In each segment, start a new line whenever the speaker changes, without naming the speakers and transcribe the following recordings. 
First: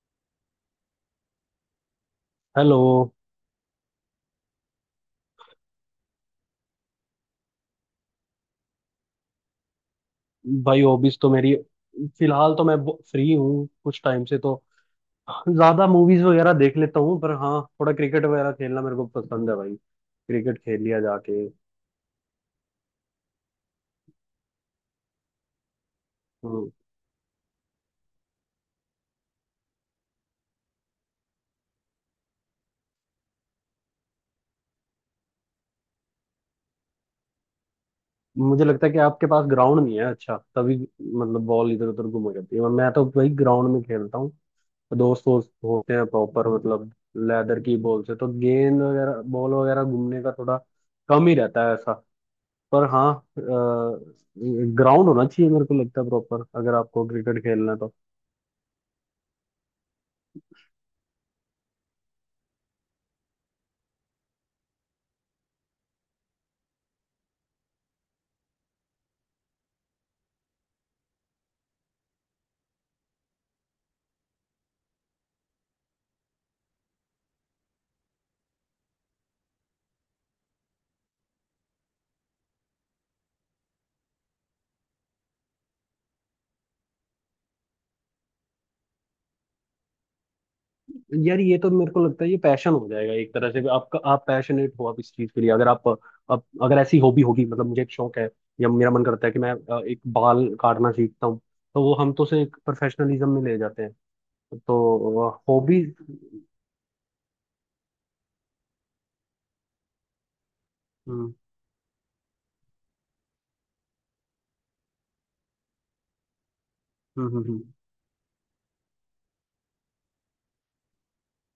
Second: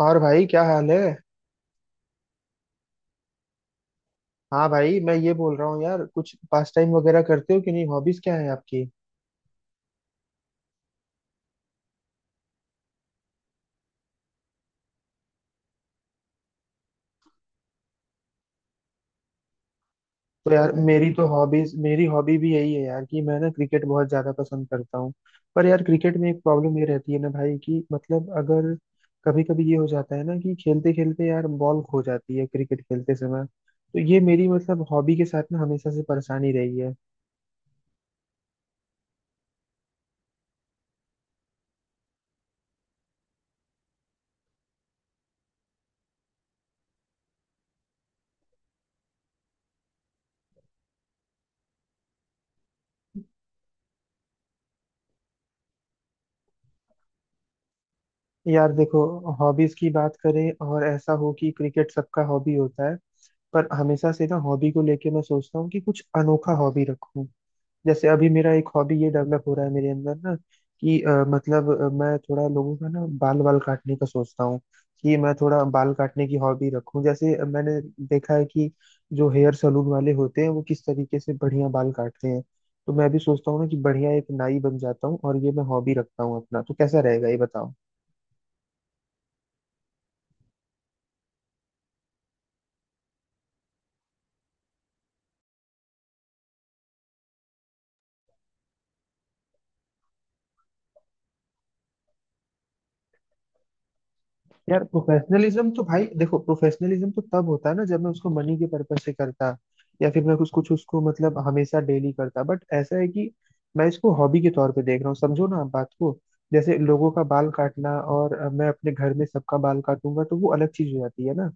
और भाई क्या हाल है।
हेलो।
हाँ भाई मैं ये बोल रहा हूँ यार, कुछ पास टाइम वगैरह करते हो कि नहीं? हॉबीज क्या है आपकी?
भाई हॉबीज तो मेरी फिलहाल तो मैं फ्री हूँ कुछ टाइम से। तो ज्यादा मूवीज वगैरह देख लेता हूँ। पर हाँ थोड़ा क्रिकेट वगैरह खेलना मेरे को पसंद है भाई।
तो
क्रिकेट
यार
खेल लिया
मेरी तो
जाके।
हॉबीज, मेरी हॉबी भी यही है यार कि मैं ना क्रिकेट बहुत ज्यादा पसंद करता हूँ। पर यार क्रिकेट में एक
हम्म,
प्रॉब्लम ये रहती है ना भाई कि मतलब अगर कभी कभी ये हो जाता है ना कि खेलते खेलते यार बॉल खो जाती है क्रिकेट खेलते समय, तो ये मेरी मतलब हॉबी के साथ ना हमेशा से परेशानी रही है।
मुझे लगता है कि आपके पास ग्राउंड नहीं है। अच्छा तभी मतलब बॉल इधर उधर घूम जाती है। मैं तो भाई ग्राउंड में खेलता हूँ। दोस्त वोस्त होते हैं प्रॉपर मतलब लेदर की बॉल से तो गेंद वगैरह बॉल वगैरह घूमने का थोड़ा कम ही रहता है ऐसा। पर हाँ ग्राउंड होना चाहिए मेरे को लगता है प्रॉपर, अगर आपको क्रिकेट खेलना है तो।
यार देखो, हॉबीज की बात करें और ऐसा हो कि क्रिकेट सबका हॉबी होता है। पर हमेशा से ना हॉबी को लेके मैं सोचता हूँ कि कुछ अनोखा हॉबी रखूं। जैसे अभी मेरा एक हॉबी ये डेवलप हो रहा है मेरे अंदर ना कि मतलब मैं थोड़ा लोगों का ना बाल बाल काटने का सोचता हूँ। कि मैं थोड़ा बाल काटने की हॉबी रखूं। जैसे मैंने देखा है कि जो हेयर सलून वाले होते हैं वो किस तरीके से बढ़िया बाल काटते हैं। तो मैं भी सोचता हूँ ना कि बढ़िया एक नाई बन जाता हूँ और ये मैं हॉबी रखता हूँ अपना, तो कैसा रहेगा ये बताओ?
यार ये तो मेरे को लगता है ये पैशन हो जाएगा एक तरह से भी आपका। आप पैशनेट हो आप इस चीज के लिए अगर आप आप अगर ऐसी हॉबी होगी मतलब मुझे एक शौक है या मेरा मन करता है कि मैं एक बाल काटना सीखता हूँ तो वो हम तो उसे एक प्रोफेशनलिज्म में ले जाते हैं।
यार
तो
प्रोफेशनलिज्म
हॉबी।
तो भाई देखो, प्रोफेशनलिज्म तो तब होता है ना जब मैं उसको मनी के पर्पज से करता, या फिर मैं कुछ कुछ उसको
हम्म,
मतलब हमेशा डेली करता। बट ऐसा है कि मैं इसको हॉबी के तौर पे देख रहा हूँ, समझो ना आप बात को। जैसे लोगों का
हम्म,
बाल
हम्म,
काटना, और मैं अपने घर में सबका बाल काटूंगा तो वो अलग चीज हो जाती है ना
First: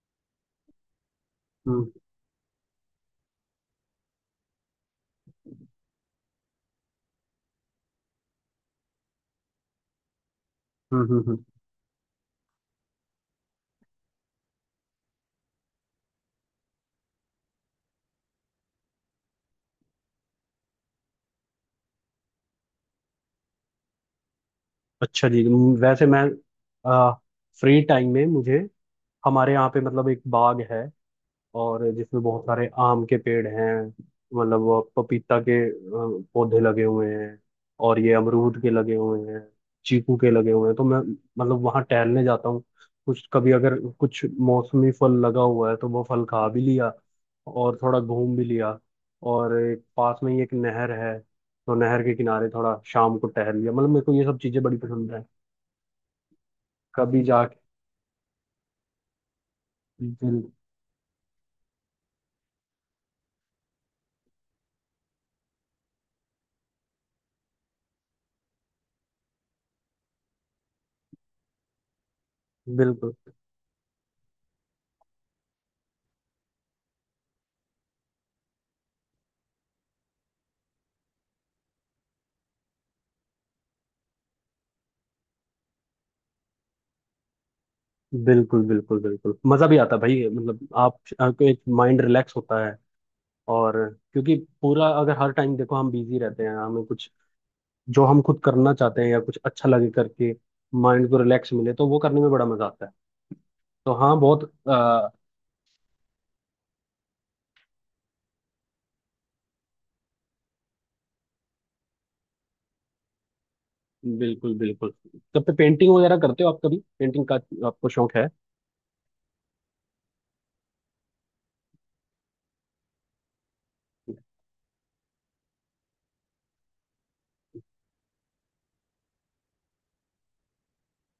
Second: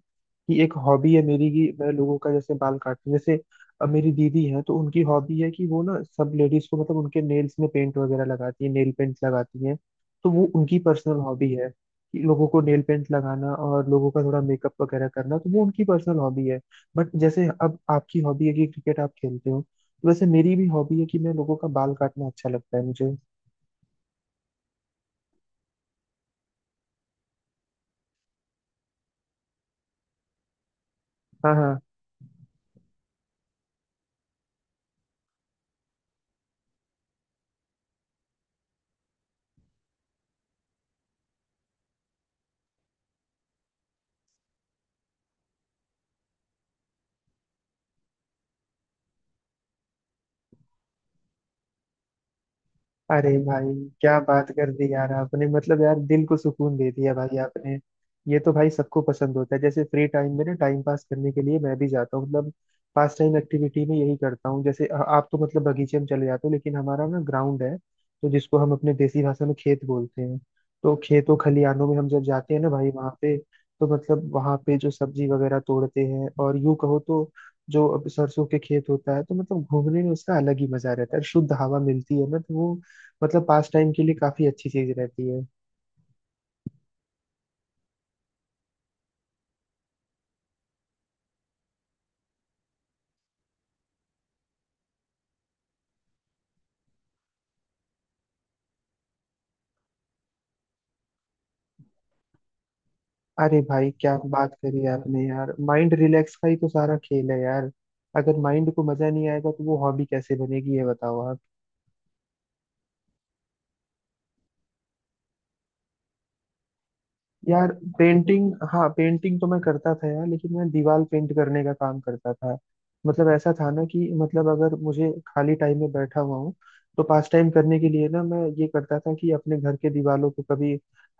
कि एक हॉबी है मेरी कि मैं
हम्म,
लोगों का जैसे बाल काटूं। जैसे मेरी दीदी है तो उनकी हॉबी है कि वो ना सब लेडीज को मतलब उनके नेल्स में पेंट वगैरह लगाती है, नेल पेंट लगाती है। तो वो उनकी
हम्म,
पर्सनल
हम्म।
हॉबी है कि लोगों को नेल पेंट लगाना और लोगों का थोड़ा मेकअप वगैरह करना, तो वो उनकी पर्सनल हॉबी है। बट जैसे अब आपकी हॉबी है कि क्रिकेट आप खेलते हो, तो वैसे मेरी भी हॉबी है कि मैं लोगों का बाल काटना अच्छा लगता है मुझे।
अच्छा जी। वैसे मैं फ्री टाइम में मुझे हमारे यहाँ पे मतलब एक बाग है
हाँ हाँ।
और जिसमें बहुत सारे आम के पेड़ हैं। मतलब वो पपीता के पौधे लगे हुए हैं और ये अमरूद के लगे हुए हैं, चीकू के लगे हुए हैं तो मैं मतलब वहाँ टहलने जाता हूँ। कुछ कभी अगर कुछ मौसमी फल लगा हुआ है तो वो फल खा भी लिया और थोड़ा घूम भी लिया। और एक पास में ही एक नहर है तो नहर के किनारे थोड़ा शाम को
अरे
टहल लिया।
भाई
मतलब मेरे को
क्या
ये सब
बात
चीज़ें
कर
बड़ी
दी यार
पसंद है।
आपने, मतलब यार दिल को सुकून दे दिया
कभी
भाई
जाके
आपने। ये तो भाई सबको पसंद होता है। जैसे फ्री टाइम
बिल,
में ना टाइम पास करने के लिए मैं भी जाता हूँ, मतलब पास टाइम एक्टिविटी में यही करता हूँ। जैसे आप तो मतलब बगीचे में चले जाते हो, लेकिन हमारा ना ग्राउंड है तो जिसको हम अपने देसी भाषा में खेत बोलते हैं। तो खेतों खलिहानों में हम जब जाते हैं ना भाई वहाँ
बिल्कुल
पे, तो मतलब वहाँ पे जो सब्जी वगैरह तोड़ते हैं, और यूं कहो तो जो अब सरसों के खेत होता है, तो मतलब घूमने में उसका अलग ही मजा रहता है, शुद्ध हवा मिलती है ना, तो वो मतलब पास टाइम के लिए काफी अच्छी चीज रहती है।
बिल्कुल बिल्कुल बिल्कुल मजा भी आता है भाई। मतलब आप आपको एक माइंड रिलैक्स होता है। और क्योंकि पूरा अगर हर टाइम देखो हम बिजी रहते हैं। हमें कुछ जो हम खुद करना चाहते हैं या कुछ अच्छा लगे करके माइंड को रिलैक्स मिले तो वो करने में बड़ा मजा आता है।
अरे भाई
तो
क्या
हाँ बहुत
बात करी
अ,
आपने यार, माइंड रिलैक्स का ही तो सारा खेल है यार। अगर माइंड को मजा नहीं आएगा तो वो हॉबी कैसे बनेगी, ये बताओ आप।
बिल्कुल बिल्कुल। तब पे पेंटिंग वगैरह करते हो आप? कभी पेंटिंग का
यार
आपको शौक है?
पेंटिंग, हाँ पेंटिंग तो मैं करता था यार, लेकिन मैं दीवार पेंट करने का काम करता था। मतलब ऐसा था ना कि मतलब अगर मुझे खाली टाइम में बैठा हुआ हूँ, तो पास टाइम करने के लिए ना मैं ये करता था कि अपने घर के दीवारों को कभी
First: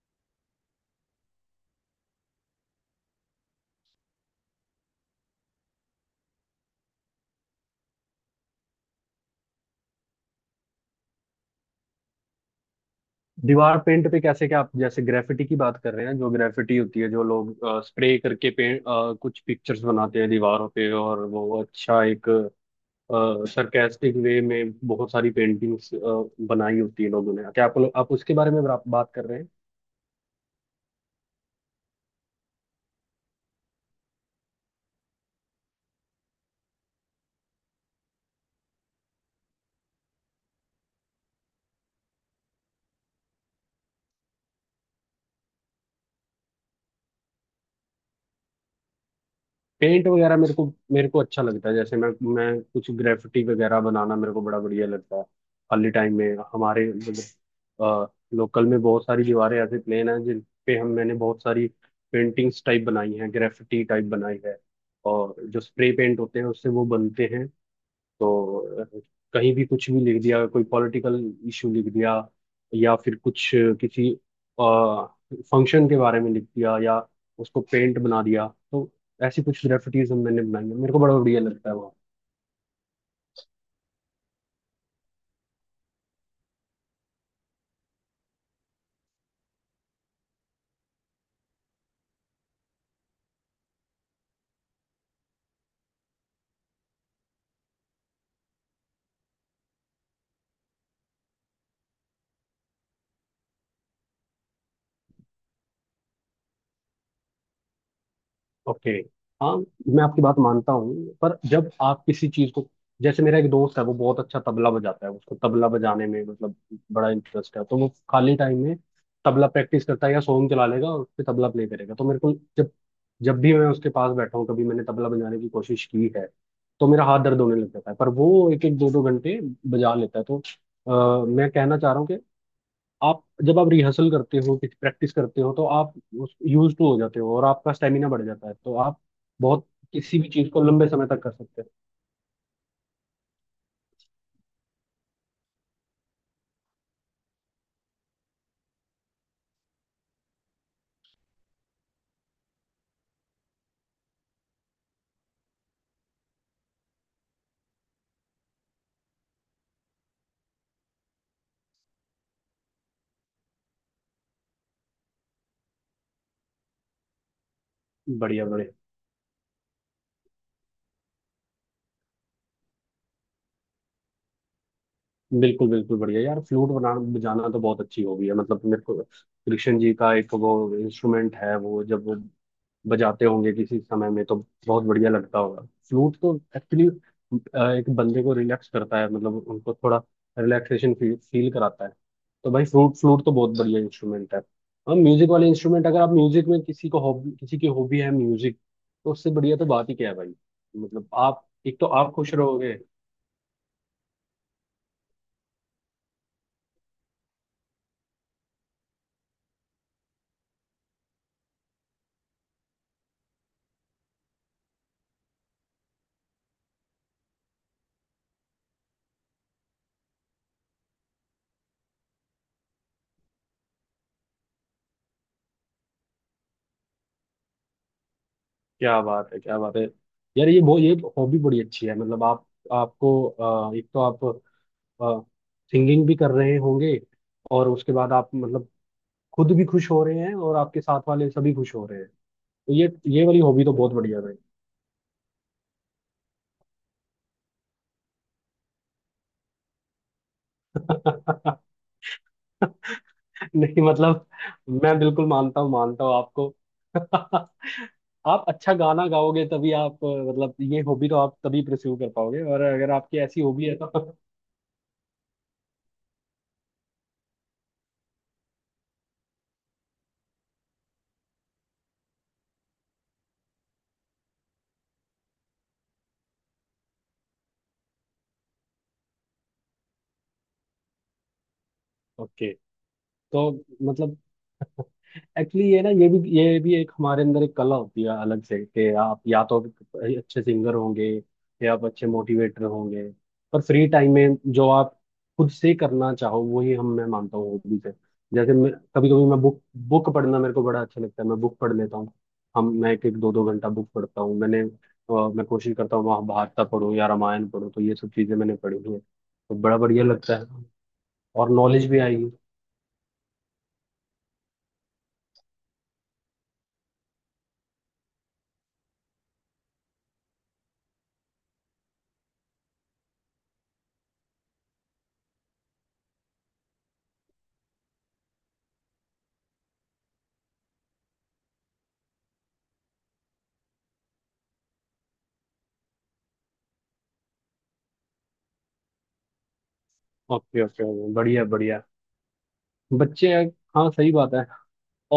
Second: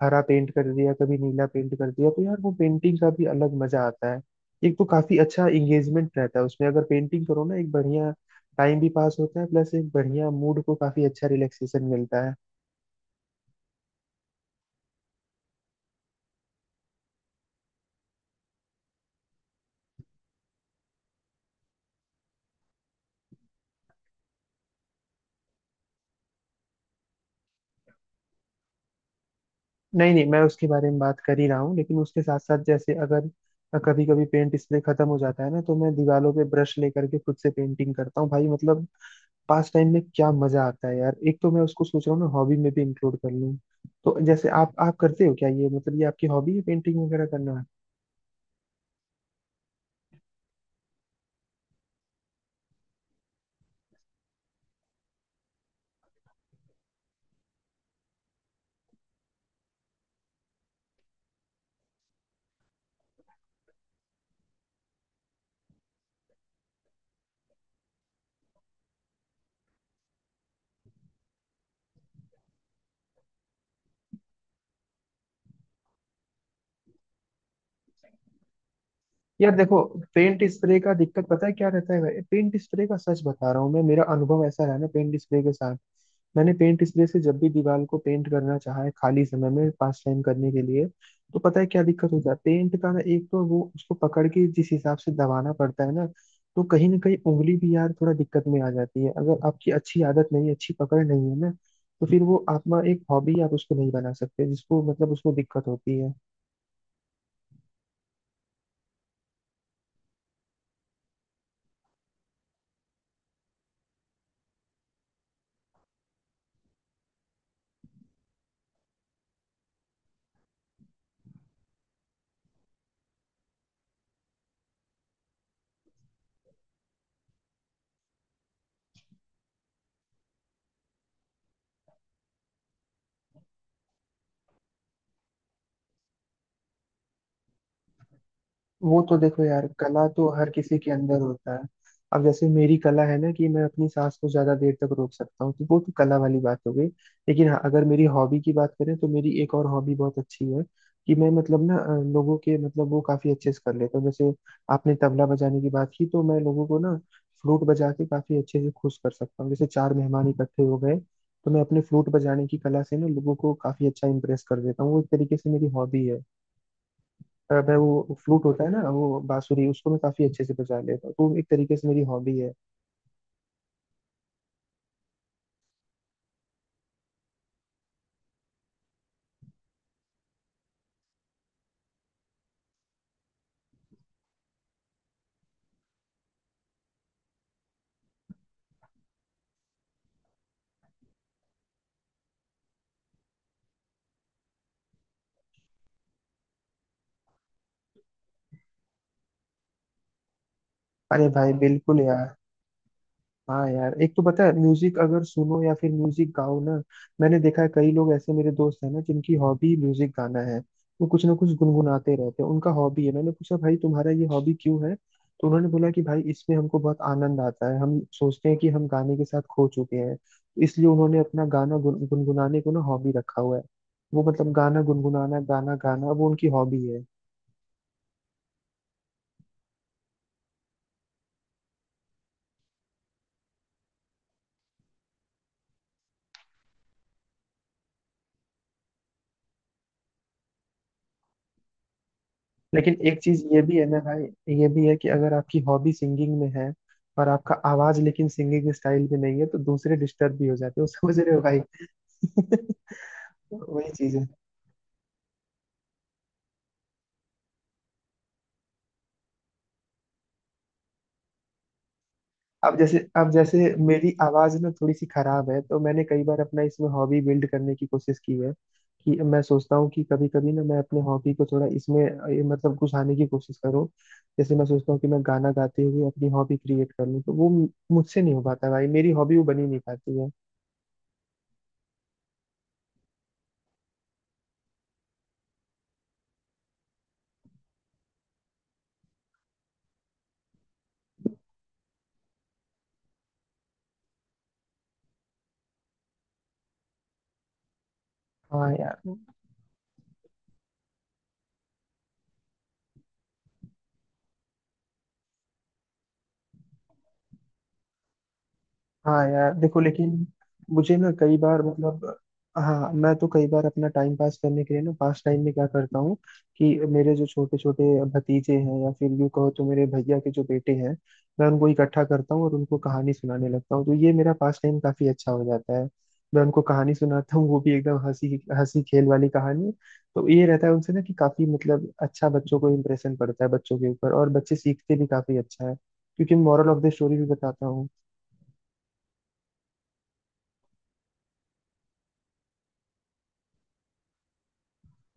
हरा पेंट कर दिया, कभी नीला पेंट कर दिया, तो यार वो पेंटिंग का भी अलग मजा आता है। एक तो काफी अच्छा एंगेजमेंट रहता है उसमें, अगर पेंटिंग करो ना, एक बढ़िया टाइम भी पास होता है, प्लस एक बढ़िया मूड को काफी अच्छा रिलैक्सेशन मिलता है।
दीवार पेंट पे कैसे? क्या आप जैसे ग्रेफिटी की बात कर रहे हैं? जो ग्रेफिटी होती है जो लोग स्प्रे करके पेंट कुछ पिक्चर्स बनाते हैं दीवारों पे, और वो अच्छा एक सरकास्टिक वे में बहुत सारी पेंटिंग्स बनाई होती है लोगों ने। क्या आप उसके बारे में बात कर रहे हैं?
नहीं नहीं, मैं उसके बारे में बात कर ही रहा हूँ, लेकिन उसके साथ साथ जैसे अगर कभी कभी पेंट स्प्रे खत्म हो जाता है ना, तो मैं दीवारों पे ब्रश लेकर के खुद से पेंटिंग करता हूँ भाई। मतलब पास टाइम में क्या मजा आता है यार, एक तो मैं उसको सोच रहा हूँ ना हॉबी में भी इंक्लूड कर लूँ। तो जैसे आप करते हो क्या ये, मतलब ये आपकी हॉबी है पेंटिंग वगैरह करना?
पेंट वगैरह मेरे को अच्छा लगता है। जैसे मैं कुछ ग्रेफिटी वगैरह बनाना मेरे को बड़ा बढ़िया लगता है। खाली टाइम में हमारे मतलब लोकल में बहुत सारी दीवारें ऐसे प्लेन हैं जिन पे हम मैंने बहुत सारी पेंटिंग्स टाइप बनाई हैं, ग्रेफिटी टाइप बनाई है। और जो स्प्रे पेंट होते हैं उससे वो बनते हैं। तो कहीं भी कुछ भी लिख दिया, कोई पॉलिटिकल इशू लिख दिया, या फिर कुछ किसी फंक्शन के बारे में लिख दिया, या उसको पेंट बना दिया। तो ऐसी
यार
कुछ
देखो,
ग्रेफिटीज हम मैंने
पेंट
बनाई हैं।
स्प्रे का
मेरे को बड़ा
दिक्कत
बढ़िया
पता है क्या
लगता है।
रहता है भाई, पेंट स्प्रे का सच बता रहा हूँ मैं, मेरा अनुभव ऐसा रहा ना पेंट स्प्रे के साथ। मैंने पेंट स्प्रे से जब भी दीवार को पेंट करना चाहा है खाली समय में पास टाइम करने के लिए, तो पता है क्या दिक्कत होता है पेंट का ना, एक तो वो उसको पकड़ के जिस हिसाब से दबाना पड़ता है ना, तो कहीं ना कहीं उंगली भी यार थोड़ा दिक्कत में आ जाती है, अगर आपकी अच्छी आदत नहीं है, अच्छी पकड़ नहीं है ना, तो फिर वो आप एक हॉबी आप उसको नहीं बना सकते, जिसको मतलब उसको दिक्कत होती है।
ओके। हाँ मैं आपकी बात मानता हूँ। पर जब आप किसी चीज को, जैसे मेरा एक दोस्त है वो बहुत अच्छा तबला बजाता है, उसको तबला बजाने में मतलब बड़ा इंटरेस्ट है, तो वो खाली टाइम में तबला प्रैक्टिस करता है या सॉन्ग चला लेगा और उस पे तबला प्ले करेगा। तो मेरे को, जब जब भी मैं उसके पास बैठा हूँ कभी मैंने तबला बजाने की कोशिश की है तो मेरा हाथ दर्द होने लग जाता है। पर वो एक एक दो दो घंटे बजा लेता है। तो मैं कहना चाह रहा हूँ आप जब आप रिहर्सल करते हो, कुछ प्रैक्टिस करते हो, तो आप उस यूज टू हो जाते हो और आपका स्टेमिना बढ़ जाता है तो आप
वो तो देखो यार,
बहुत
कला
किसी
तो
भी
हर
चीज को
किसी
लंबे
के
समय
अंदर
तक कर
होता है।
सकते
अब जैसे मेरी कला है ना कि मैं अपनी सांस को ज्यादा देर तक रोक सकता हूँ, तो वो तो कला वाली बात हो गई। लेकिन हाँ अगर मेरी हॉबी की बात करें तो मेरी एक और हॉबी बहुत अच्छी है कि मैं मतलब ना लोगों के मतलब वो काफी अच्छे से कर लेता हूँ। जैसे आपने तबला बजाने की बात की, तो मैं लोगों को ना फ्लूट बजा के काफी अच्छे से खुश कर सकता हूँ। जैसे चार मेहमान इकट्ठे हो गए, तो मैं अपने फ्लूट बजाने की कला से ना लोगों को काफी अच्छा इम्प्रेस कर देता हूँ, वो एक तरीके से मेरी हॉबी है। मैं वो
हैं।
फ्लूट
बढ़िया
होता है
बढ़िया।
ना वो बांसुरी, उसको मैं काफी अच्छे से बजा लेता हूँ, तो एक तरीके से मेरी हॉबी है।
बिल्कुल बिल्कुल बढ़िया यार। फ्लूट बनाना बजाना तो बहुत अच्छी हॉबी है। मतलब मेरे को कृष्ण जी का एक वो इंस्ट्रूमेंट है, वो जब वो बजाते होंगे किसी समय में तो बहुत बढ़िया लगता होगा। फ्लूट तो एक्चुअली एक बंदे को रिलैक्स करता है। मतलब उनको थोड़ा रिलैक्सेशन फील फील कराता है। तो भाई फ्लूट फ्लूट तो बहुत बढ़िया इंस्ट्रूमेंट है। और म्यूजिक वाले इंस्ट्रूमेंट, अगर आप म्यूजिक में किसी की हॉबी है म्यूजिक, तो उससे बढ़िया तो बात ही क्या है भाई। मतलब
अरे
आप
भाई
एक तो
बिल्कुल
आप
यार।
खुश रहोगे।
हाँ यार, एक तो पता है म्यूजिक अगर सुनो या फिर म्यूजिक गाओ ना, मैंने देखा है कई लोग ऐसे मेरे दोस्त हैं ना जिनकी हॉबी म्यूजिक गाना है। वो कुछ ना कुछ गुनगुनाते रहते हैं, उनका हॉबी है। मैंने पूछा भाई तुम्हारा ये हॉबी क्यों है, तो उन्होंने बोला कि भाई इसमें हमको बहुत आनंद आता है, हम सोचते हैं कि हम गाने के साथ खो चुके हैं, इसलिए उन्होंने अपना गाना गुनगुनाने को ना हॉबी रखा हुआ है। वो मतलब गाना गुनगुनाना, गाना गाना, वो उनकी हॉबी है।
क्या बात है, क्या बात है। यार ये हॉबी बड़ी अच्छी है। मतलब आप आपको एक तो आप सिंगिंग भी कर रहे होंगे और उसके बाद आप मतलब खुद भी खुश हो रहे हैं और आपके साथ वाले सभी खुश हो रहे हैं तो ये
लेकिन एक
ये वाली
चीज ये
हॉबी तो
भी है
बहुत
ना
बढ़िया है भाई।
भाई, ये भी है कि अगर आपकी हॉबी सिंगिंग में है और आपका आवाज लेकिन सिंगिंग स्टाइल में नहीं है, तो दूसरे डिस्टर्ब भी हो जाते हो, समझ रहे हो भाई?
नहीं
वही चीज
मतलब
है।
मैं बिल्कुल मानता हूँ, मानता हूँ आपको। आप अच्छा गाना गाओगे तभी आप मतलब ये हॉबी तो आप तभी प्रस्यू कर पाओगे, और
अब
अगर
जैसे
आपकी
अब
ऐसी
जैसे
हॉबी है
मेरी
तो।
आवाज ना थोड़ी सी खराब है, तो मैंने कई बार अपना इसमें हॉबी बिल्ड करने की कोशिश की है कि मैं सोचता हूँ कि कभी कभी ना मैं अपने हॉबी को थोड़ा इसमें ये मतलब घुसाने की कोशिश करूँ। जैसे मैं सोचता हूँ कि मैं गाना गाते हुए अपनी हॉबी क्रिएट कर लूँ, तो वो मुझसे नहीं हो पाता भाई, मेरी हॉबी वो बनी नहीं पाती है।
ओके। तो मतलब एक्चुअली ये ना, ये भी एक हमारे अंदर एक कला होती है अलग से कि आप या तो अच्छे सिंगर होंगे या आप अच्छे मोटिवेटर होंगे। पर फ्री टाइम में जो आप खुद से करना चाहो वही, हम मैं मानता हूँ, हॉबी से। जैसे
हाँ
मैं
यार।
कभी कभी मैं बुक बुक पढ़ना मेरे को बड़ा अच्छा लगता है। मैं बुक पढ़ लेता हूँ। हम मैं एक एक दो दो घंटा बुक पढ़ता हूँ। मैं कोशिश करता हूँ महाभारत पढ़ूँ या रामायण पढ़ूँ, तो ये सब चीज़ें मैंने पढ़ी हुई हैं
हाँ यार
तो बड़ा
देखो,
बढ़िया
लेकिन
लगता है।
मुझे ना कई
और
बार
नॉलेज भी
मतलब,
आई।
हाँ मैं तो कई बार अपना टाइम पास करने के लिए ना पास टाइम में क्या करता हूँ कि मेरे जो छोटे छोटे भतीजे हैं या फिर यूँ कहो तो मेरे भैया के जो बेटे हैं, मैं उनको इकट्ठा करता हूँ और उनको कहानी सुनाने लगता हूँ, तो ये मेरा पास टाइम काफी अच्छा हो जाता है। मैं उनको कहानी सुनाता हूँ, वो भी एकदम हंसी हंसी खेल वाली कहानी। तो ये रहता है उनसे ना कि काफी मतलब अच्छा बच्चों को इम्प्रेशन पड़ता है बच्चों के ऊपर, और बच्चे सीखते भी काफी अच्छा है, क्योंकि मॉरल ऑफ द स्टोरी भी बताता हूँ।
Okay okay. बढ़िया बढ़िया। बच्चे हैं। हाँ सही बात है।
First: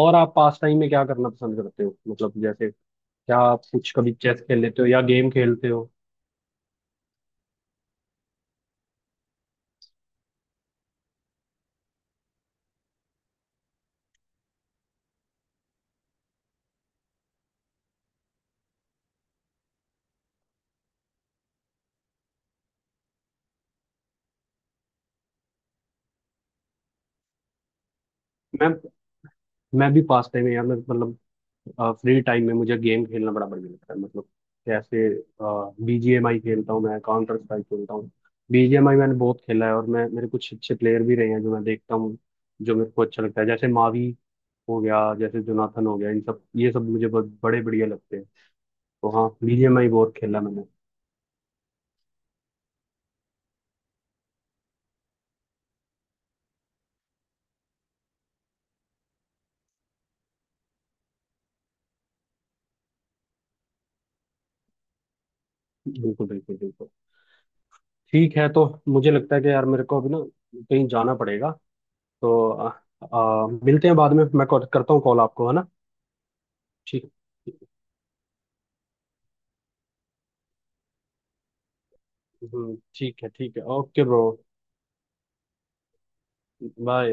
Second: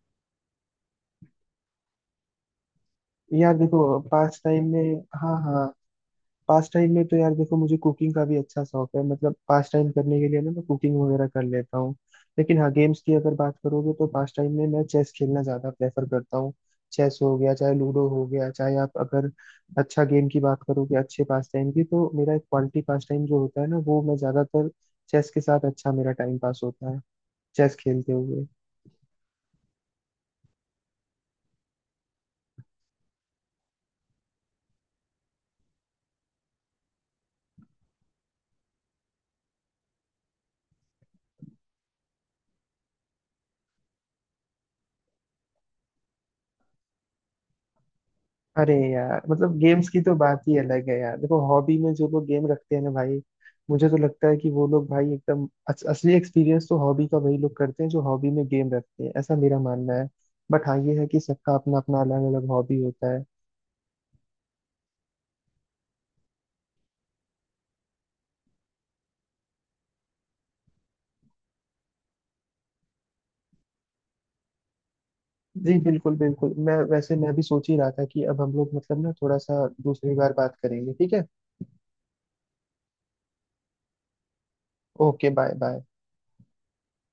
और आप पास टाइम में क्या करना पसंद करते हो? मतलब जैसे क्या
यार
आप कुछ
देखो
कभी
पास
चेस खेल
टाइम
लेते हो
में,
या गेम
हाँ हाँ,
खेलते हो?
पास टाइम में तो यार देखो, मुझे कुकिंग का भी अच्छा शौक है, मतलब पास टाइम करने के लिए ना मैं कुकिंग वगैरह कर लेता हूँ। लेकिन हाँ गेम्स की अगर बात करोगे तो पास टाइम में मैं चेस खेलना ज्यादा प्रेफर करता हूँ। चेस हो गया, चाहे लूडो हो गया, चाहे आप अगर अच्छा गेम की बात करोगे, अच्छे पास टाइम की, तो मेरा एक क्वालिटी पास टाइम जो होता है ना, वो मैं ज्यादातर चेस के साथ अच्छा मेरा टाइम पास होता है, चेस खेलते हुए।
मैं मैं भी पास टाइम में यार मैं मतलब फ्री टाइम में मुझे गेम खेलना बड़ा बढ़िया लगता है। मतलब जैसे बीजीएमआई खेलता हूँ मैं, काउंटर स्ट्राइक खेलता हूँ। बीजीएमआई मैंने बहुत खेला है। और मैं मेरे कुछ अच्छे प्लेयर भी रहे हैं जो मैं देखता हूँ, जो मेरे को अच्छा लगता है। जैसे मावी हो गया, जैसे जोनाथन हो गया, इन सब ये सब मुझे बहुत बड़े बढ़िया लगते हैं।
अरे
तो
यार
हाँ
मतलब
बीजीएमआई
गेम्स की
बहुत
तो
खेला
बात ही
मैंने।
अलग है यार। देखो हॉबी में जो लोग गेम रखते हैं ना भाई, मुझे तो लगता है कि वो लोग भाई एकदम असली एक्सपीरियंस तो हॉबी का वही लोग करते हैं जो हॉबी में गेम रखते हैं, ऐसा मेरा मानना है। बट हाँ ये है कि सबका अपना अपना अलग अलग हॉबी होता है।
बिल्कुल बिल्कुल बिल्कुल। ठीक है। तो मुझे लगता है कि यार मेरे को अभी ना कहीं जाना पड़ेगा। तो मिलते हैं बाद में। मैं करता हूँ कॉल आपको, है ना?
जी बिल्कुल बिल्कुल, मैं
ठीक।
वैसे मैं भी सोच ही रहा था कि अब हम लोग मतलब ना थोड़ा सा दूसरी बार बात करेंगे, ठीक है?
ठीक है, ठीक है। Okay bro.
Okay, bye bye.
Bye.